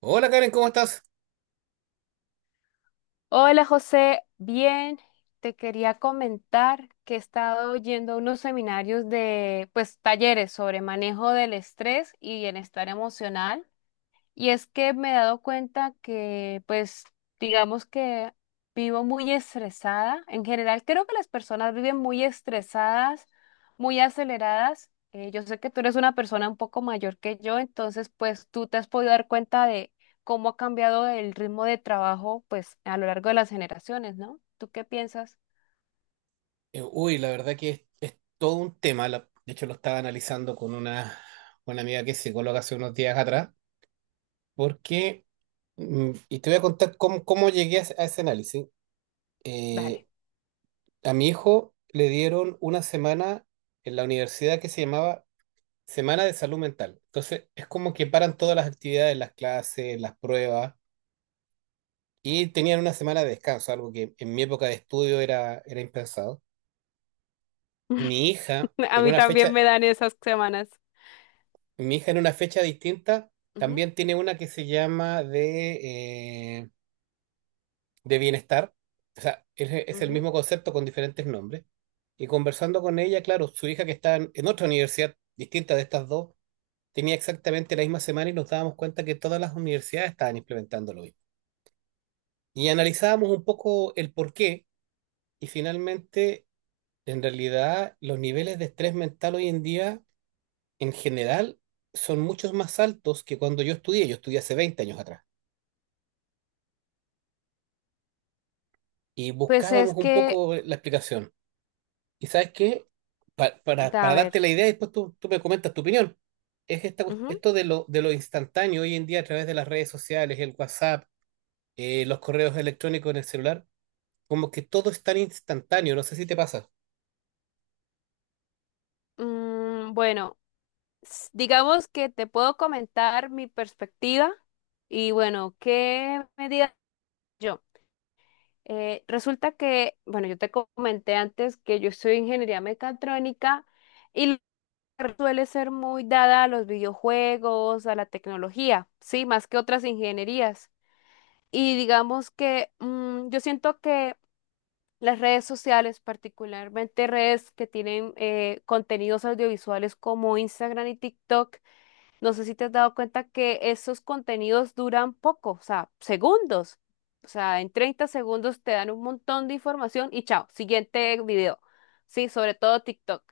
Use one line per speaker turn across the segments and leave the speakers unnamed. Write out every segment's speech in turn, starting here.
Hola Karen, ¿cómo estás?
Hola José, bien, te quería comentar que he estado yendo a unos seminarios de, pues, talleres sobre manejo del estrés y bienestar emocional. Y es que me he dado cuenta que, pues, digamos que vivo muy estresada. En general, creo que las personas viven muy estresadas, muy aceleradas. Yo sé que tú eres una persona un poco mayor que yo, entonces, pues, tú te has podido dar cuenta de cómo ha cambiado el ritmo de trabajo, pues, a lo largo de las generaciones, ¿no? ¿Tú qué piensas?
Uy, la verdad que es todo un tema. De hecho, lo estaba analizando con una amiga que es psicóloga hace unos días atrás, porque, y te voy a contar cómo llegué a ese análisis. Eh,
Dale.
a mi hijo le dieron una semana en la universidad que se llamaba Semana de Salud Mental. Entonces, es como que paran todas las actividades, las clases, las pruebas, y tenían una semana de descanso, algo que en mi época de estudio era impensado. Mi hija,
A
en
mí
una
también
fecha
me dan esas semanas.
Mi hija en una fecha distinta
Ujú,
también tiene una que se llama de bienestar. O sea, es el
ujú.
mismo concepto con diferentes nombres. Y conversando con ella, claro, su hija que está en otra universidad distinta de estas dos, tenía exactamente la misma semana y nos dábamos cuenta que todas las universidades estaban implementándolo hoy. Y analizábamos un poco el por qué y, finalmente, en realidad, los niveles de estrés mental hoy en día, en general, son muchos más altos que cuando yo estudié. Yo estudié hace 20 años atrás, y
Pues es
buscábamos un
que,
poco la explicación. ¿Y sabes qué? Pa- para,
da, a
para
ver.
darte la idea, y después tú me comentas tu opinión. Esto de lo instantáneo hoy en día a través de las redes sociales, el WhatsApp, los correos electrónicos en el celular, como que todo es tan instantáneo, no sé si te pasa.
Ujú, mm, bueno. Digamos que te puedo comentar mi perspectiva y bueno, ¿qué me digas yo? Resulta que, bueno, yo te comenté antes que yo estudio ingeniería mecatrónica y la carrera suele ser muy dada a los videojuegos, a la tecnología, sí, más que otras ingenierías. Y digamos que yo siento que las redes sociales, particularmente redes que tienen contenidos audiovisuales como Instagram y TikTok. No sé si te has dado cuenta que esos contenidos duran poco, o sea, segundos. O sea, en 30 segundos te dan un montón de información y chao, siguiente video. Sí, sobre todo TikTok.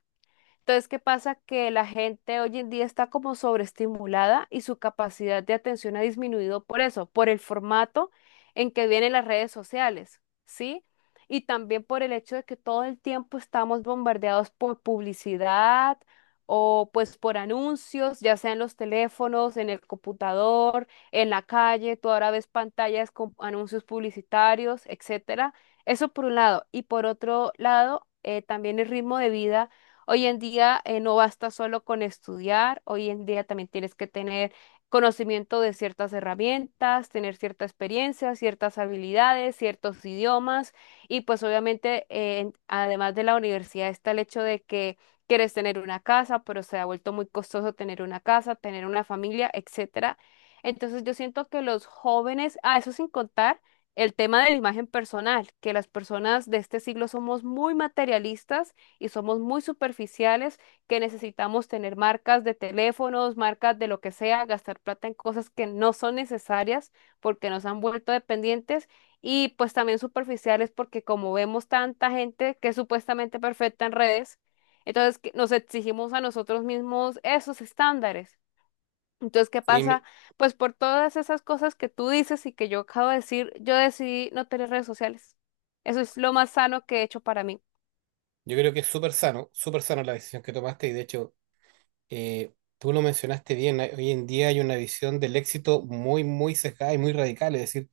Entonces, ¿qué pasa? Que la gente hoy en día está como sobreestimulada y su capacidad de atención ha disminuido por eso, por el formato en que vienen las redes sociales, ¿sí? Y también por el hecho de que todo el tiempo estamos bombardeados por publicidad o pues por anuncios, ya sea en los teléfonos, en el computador, en la calle, tú ahora ves pantallas con anuncios publicitarios, etcétera. Eso por un lado. Y por otro lado, también el ritmo de vida. Hoy en día no basta solo con estudiar, hoy en día también tienes que tener conocimiento de ciertas herramientas, tener cierta experiencia, ciertas habilidades, ciertos idiomas y pues obviamente además de la universidad está el hecho de que quieres tener una casa, pero se ha vuelto muy costoso tener una casa, tener una familia, etcétera. Entonces yo siento que los jóvenes, a eso sin contar el tema de la imagen personal, que las personas de este siglo somos muy materialistas y somos muy superficiales, que necesitamos tener marcas de teléfonos, marcas de lo que sea, gastar plata en cosas que no son necesarias porque nos han vuelto dependientes y pues también superficiales porque como vemos tanta gente que es supuestamente perfecta en redes, entonces que nos exigimos a nosotros mismos esos estándares. Entonces, ¿qué
Sí,
pasa? Pues por todas esas cosas que tú dices y que yo acabo de decir, yo decidí no tener redes sociales. Eso es lo más sano que he hecho para mí.
yo creo que es súper sano la decisión que tomaste. Y de hecho, tú lo mencionaste bien, hoy en día hay una visión del éxito muy, muy sesgada y muy radical, es decir,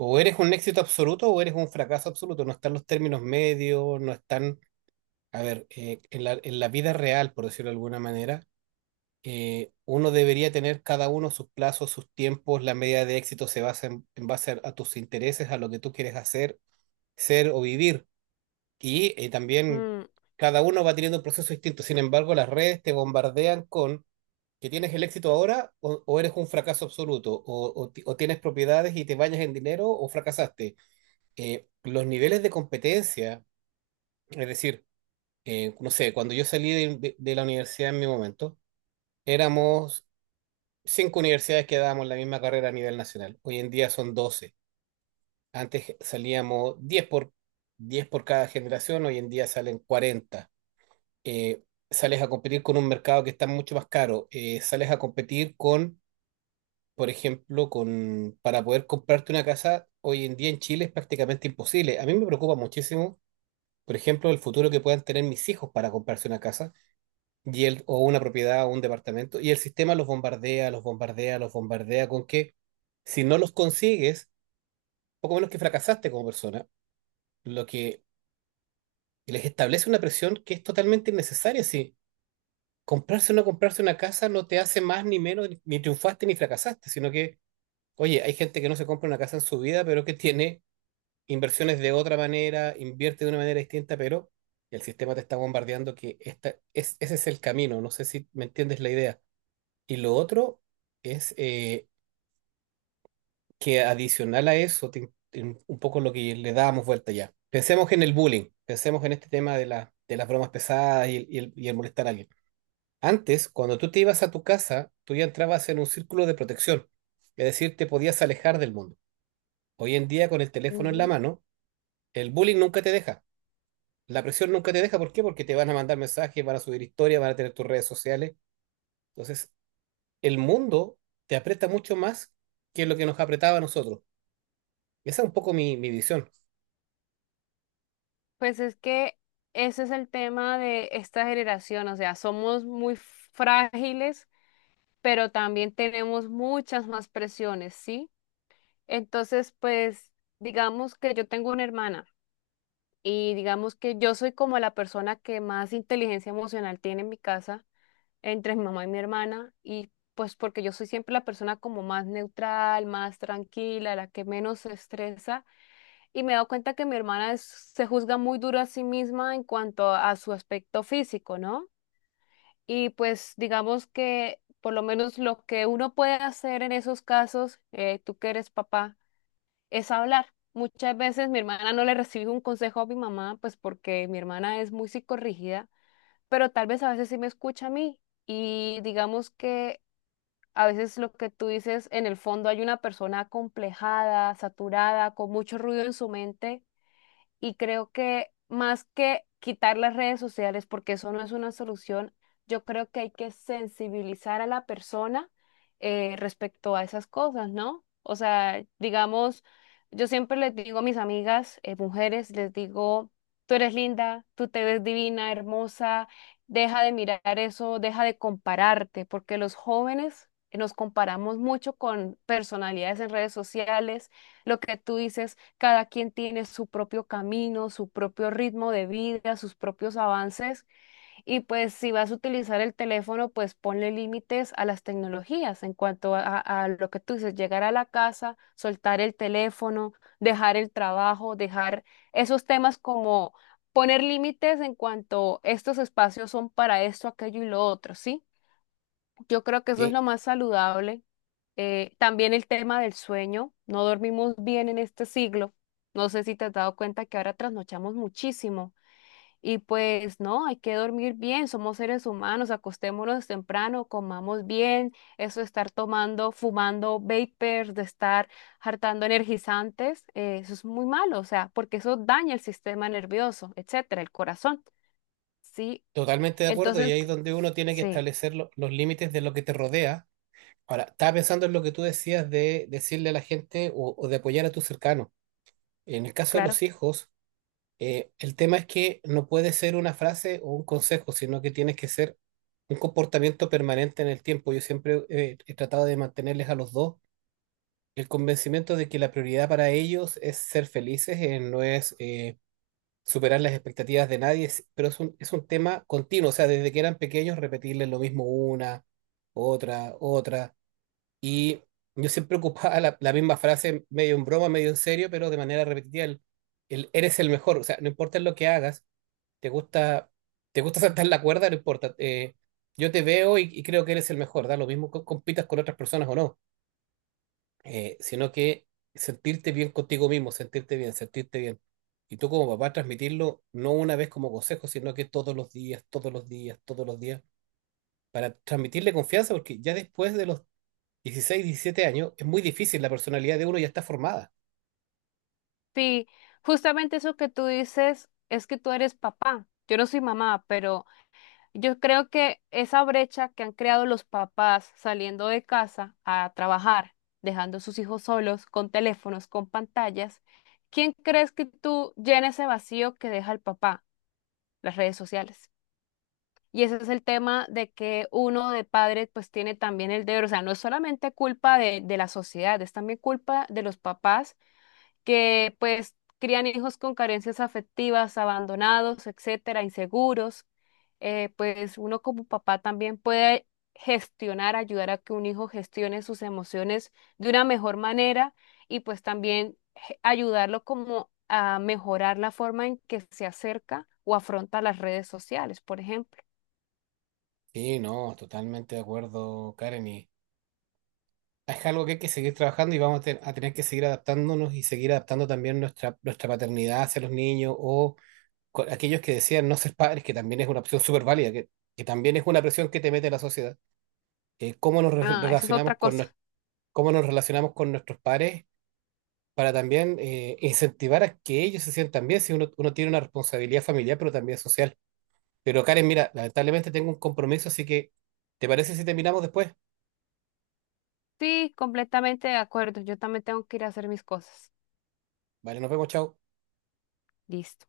o eres un éxito absoluto o eres un fracaso absoluto. No están los términos medios, no están. A ver, en la vida real, por decirlo de alguna manera, uno debería tener cada uno sus plazos, sus tiempos, la medida de éxito se basa en base a tus intereses, a lo que tú quieres hacer, ser o vivir. Y también
Mm,
cada uno va teniendo un proceso distinto. Sin embargo, las redes te bombardean con que tienes el éxito ahora o eres un fracaso absoluto, o tienes propiedades y te bañas en dinero o fracasaste. Los niveles de competencia, es decir, no sé, cuando yo salí de la universidad en mi momento, éramos cinco universidades que dábamos la misma carrera a nivel nacional. Hoy en día son 12. Antes salíamos diez por cada generación, hoy en día salen 40. Eh, sales a competir con un mercado que está mucho más caro. Sales a competir con, por ejemplo, con, para poder comprarte una casa, hoy en día en Chile es prácticamente imposible. A mí me preocupa muchísimo, por ejemplo, el futuro que puedan tener mis hijos para comprarse una casa y el, o una propiedad o un departamento. Y el sistema los bombardea, los bombardea, los bombardea con que, si no los consigues, poco menos que fracasaste como persona, lo que les establece una presión que es totalmente innecesaria. Si comprarse o no comprarse una casa no te hace más ni menos, ni triunfaste ni fracasaste, sino que, oye, hay gente que no se compra una casa en su vida, pero que tiene inversiones de otra manera, invierte de una manera distinta, pero el sistema te está bombardeando que esta, es, ese es el camino, no sé si me entiendes la idea. Y lo otro es que, adicional a eso, un poco lo que le dábamos vuelta ya. Pensemos en el bullying, pensemos en este tema de las bromas pesadas y el molestar a alguien. Antes, cuando tú te ibas a tu casa, tú ya entrabas en un círculo de protección, es decir, te podías alejar del mundo. Hoy en día, con el teléfono en la
ujú.
mano, el bullying nunca te deja. La presión nunca te deja, ¿por qué? Porque te van a mandar mensajes, van a subir historias, van a tener tus redes sociales. Entonces, el mundo te aprieta mucho más que lo que nos apretaba a nosotros. Esa es un poco mi visión.
Pues es que ese es el tema de esta generación, o sea, somos muy frágiles, pero también tenemos muchas más presiones, ¿sí? Entonces, pues digamos que yo tengo una hermana y digamos que yo soy como la persona que más inteligencia emocional tiene en mi casa, entre mi mamá y mi hermana, y pues porque yo soy siempre la persona como más neutral, más tranquila, la que menos se estresa. Y me he dado cuenta que mi hermana se juzga muy duro a sí misma en cuanto a su aspecto físico, ¿no? Y pues digamos que por lo menos lo que uno puede hacer en esos casos, tú que eres papá, es hablar. Muchas veces mi hermana no le recibe un consejo a mi mamá, pues porque mi hermana es muy psicorrígida, pero tal vez a veces sí me escucha a mí. Y digamos que a veces lo que tú dices, en el fondo hay una persona acomplejada, saturada, con mucho ruido en su mente y creo que más que quitar las redes sociales, porque eso no es una solución, yo creo que hay que sensibilizar a la persona respecto a esas cosas, ¿no? O sea, digamos, yo siempre les digo a mis amigas, mujeres, les digo, tú eres linda, tú te ves divina, hermosa, deja de mirar eso, deja de compararte, porque los jóvenes nos comparamos mucho con personalidades en redes sociales. Lo que tú dices, cada quien tiene su propio camino, su propio ritmo de vida, sus propios avances. Y pues si vas a utilizar el teléfono, pues ponle límites a las tecnologías en cuanto lo que tú dices, llegar a la casa, soltar el teléfono, dejar el trabajo, dejar esos temas como poner límites en cuanto estos espacios son para esto, aquello y lo otro, ¿sí? Yo creo que eso es
Y
lo más saludable. También el tema del sueño, no dormimos bien en este siglo. No sé si te has dado cuenta que ahora trasnochamos muchísimo y pues no, hay que dormir bien, somos seres humanos, acostémonos temprano, comamos bien, eso de estar tomando, fumando vapers, de estar hartando energizantes, eso es muy malo, o sea, porque eso daña el sistema nervioso, etcétera, el corazón, ¿sí?
totalmente de acuerdo, y
Entonces,
ahí es donde uno tiene que
sí,
establecer los límites de lo que te rodea. Ahora, estaba pensando en lo que tú decías de decirle a la gente o de apoyar a tus cercanos. En el caso de los
claro.
hijos, el tema es que no puede ser una frase o un consejo, sino que tienes que ser un comportamiento permanente en el tiempo. Yo siempre he tratado de mantenerles a los dos el convencimiento de que la prioridad para ellos es ser felices, no es superar las expectativas de nadie, pero es un tema continuo. O sea, desde que eran pequeños, repetirles lo mismo una, otra, otra. Y yo siempre ocupaba la misma frase, medio en broma, medio en serio, pero de manera repetitiva. El eres el mejor, o sea, no importa lo que hagas. Te gusta, te gusta saltar la cuerda, no importa. Yo te veo y, creo que eres el mejor, da lo mismo que compitas con otras personas o no, sino que sentirte bien contigo mismo, sentirte bien, sentirte bien. Y tú, como papá, transmitirlo no una vez como consejo, sino que todos los días, todos los días, todos los días, para transmitirle confianza, porque ya después de los 16 17 años es muy difícil, la personalidad de uno ya está formada.
Sí, justamente eso que tú dices es que tú eres papá. Yo no soy mamá, pero yo creo que esa brecha que han creado los papás saliendo de casa a trabajar, dejando a sus hijos solos, con teléfonos, con pantallas, ¿quién crees que tú llena ese vacío que deja el papá? Las redes sociales. Y ese es el tema de que uno de padre pues tiene también el deber, o sea, no es solamente culpa de la sociedad, es también culpa de los papás que pues crían hijos con carencias afectivas, abandonados, etcétera, inseguros. Pues uno como papá también puede gestionar, ayudar a que un hijo gestione sus emociones de una mejor manera y pues también ayudarlo como a mejorar la forma en que se acerca o afronta las redes sociales, por ejemplo.
Sí, no, totalmente de acuerdo, Karen. Y es algo que hay que seguir trabajando y vamos a tener que seguir adaptándonos y seguir adaptando también nuestra paternidad hacia los niños o aquellos que decían no ser padres, que también es una opción súper válida, que también es una presión que te mete la sociedad. Cómo nos
Ah, eso es otra
relacionamos con,
cosa.
nues- cómo nos relacionamos con nuestros padres para también incentivar a que ellos se sientan bien, si uno tiene una responsabilidad familiar, pero también social. Pero, Karen, mira, lamentablemente tengo un compromiso, así que ¿te parece si terminamos después?
Sí, completamente de acuerdo. Yo también tengo que ir a hacer mis cosas.
Vale, nos vemos, chao.
Listo.